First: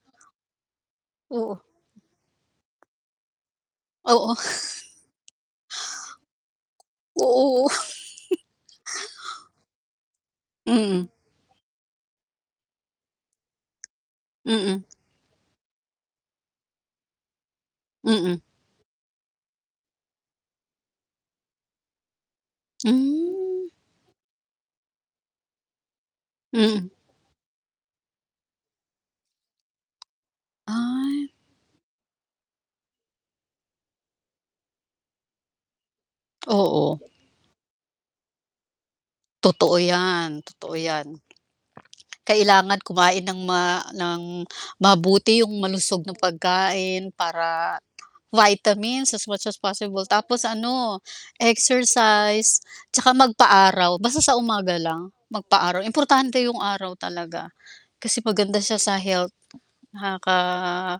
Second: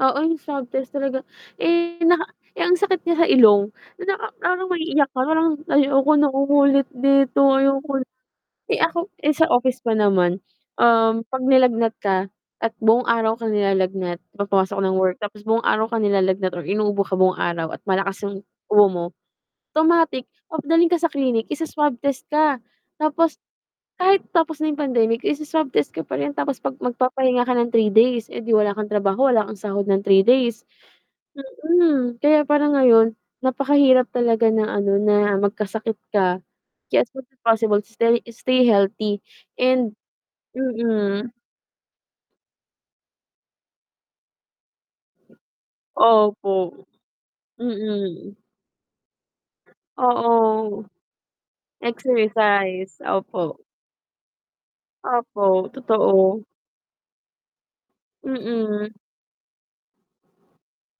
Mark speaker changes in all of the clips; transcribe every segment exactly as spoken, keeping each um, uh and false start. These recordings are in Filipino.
Speaker 1: Oo, yung swab test talaga,
Speaker 2: Oo.
Speaker 1: eh, naka eh, ang sakit niya sa ilong. Na naka
Speaker 2: Oo.
Speaker 1: parang maiiyak ka, parang, "Ayoko nang umulit dito,
Speaker 2: Oo.
Speaker 1: ayoko." Eh, ako eh, sa office pa naman,
Speaker 2: Mm.
Speaker 1: um, 'pag nilagnat ka at buong araw kang nilalagnat, 'pag pumasok
Speaker 2: Mm.
Speaker 1: ng work tapos buong araw ka nilalagnat or inuubo ka buong araw at malakas
Speaker 2: Mm.
Speaker 1: yung ubo mo, automatic papadalhin ka sa clinic, isa-swab test ka. Tapos
Speaker 2: Hmm.
Speaker 1: kahit tapos na 'yong pandemic isa-swab test ka pa rin, tapos 'pag
Speaker 2: Mm.
Speaker 1: magpapahinga ka ng three days, eh, 'di wala kang trabaho, wala kang sahod ng three days
Speaker 2: Ay.
Speaker 1: mm. Kaya parang ngayon, napakahirap talaga na ano, na magkasakit ka.
Speaker 2: Oo.
Speaker 1: Kaya as much as posibble, stay stay healthy
Speaker 2: Totoo
Speaker 1: and
Speaker 2: 'yan. Totoo 'yan.
Speaker 1: mm.
Speaker 2: Kailangan kumain ng ma ng mabuti, yung malusog na
Speaker 1: Opo.
Speaker 2: pagkain para,
Speaker 1: Mm.
Speaker 2: vitamins as much as possible tapos
Speaker 1: Oo.
Speaker 2: ano, exercise
Speaker 1: Exercise,
Speaker 2: 'tsaka
Speaker 1: opo.
Speaker 2: magpa-araw basta sa umaga lang.
Speaker 1: Opo,
Speaker 2: Magpa-araw, importante
Speaker 1: totoo.
Speaker 2: yung araw talaga kasi maganda siya
Speaker 1: Mm.
Speaker 2: sa health. Nakaka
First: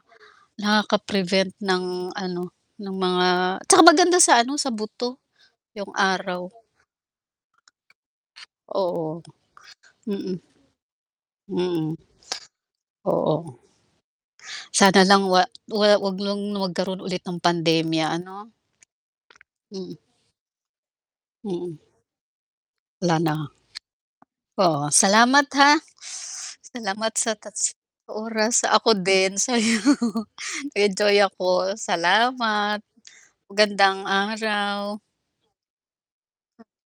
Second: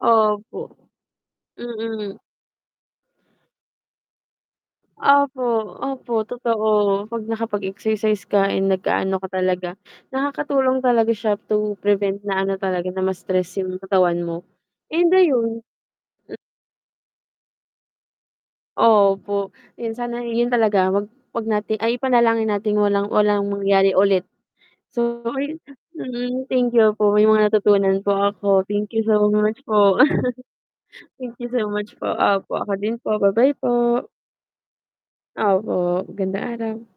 Speaker 1: Opo.
Speaker 2: nakaka-prevent ng
Speaker 1: Mm.
Speaker 2: ano, ng mga tsaka maganda sa ano, sa buto
Speaker 1: Opo.
Speaker 2: yung
Speaker 1: Opo,
Speaker 2: araw.
Speaker 1: totoo. 'Pag nakapag-exercise ka, eh,
Speaker 2: Oo.
Speaker 1: nag-aano ka talaga.
Speaker 2: Mm.
Speaker 1: Nakakatulong talaga siya to
Speaker 2: Mm.
Speaker 1: prevent na ano talaga, na
Speaker 2: Oo.
Speaker 1: ma-stress yung katawan mo.
Speaker 2: Sana
Speaker 1: And
Speaker 2: lang wa
Speaker 1: ayun
Speaker 2: wa wag lang magkaroon ulit ng pandemya ano?
Speaker 1: Opo,
Speaker 2: Mm.
Speaker 1: yun sana i yun talaga. Wag wag natin
Speaker 2: Mm.
Speaker 1: ay ipanalangin nating walang
Speaker 2: Wala na.
Speaker 1: walang mangyari ulit.
Speaker 2: Oo,
Speaker 1: So,
Speaker 2: salamat
Speaker 1: ayun
Speaker 2: ha.
Speaker 1: mm, thank you po,
Speaker 2: Salamat
Speaker 1: may
Speaker 2: sa ta
Speaker 1: mga
Speaker 2: s
Speaker 1: natutunan po ako,
Speaker 2: oras, ako
Speaker 1: thank you so
Speaker 2: din,
Speaker 1: much
Speaker 2: sa'yo.
Speaker 1: po.
Speaker 2: Nag-enjoy
Speaker 1: Thank you so
Speaker 2: ako.
Speaker 1: much po. Opo, ako
Speaker 2: Salamat.
Speaker 1: din po, ba-bye
Speaker 2: Magandang
Speaker 1: po.
Speaker 2: araw.
Speaker 1: Opo, magandang araw.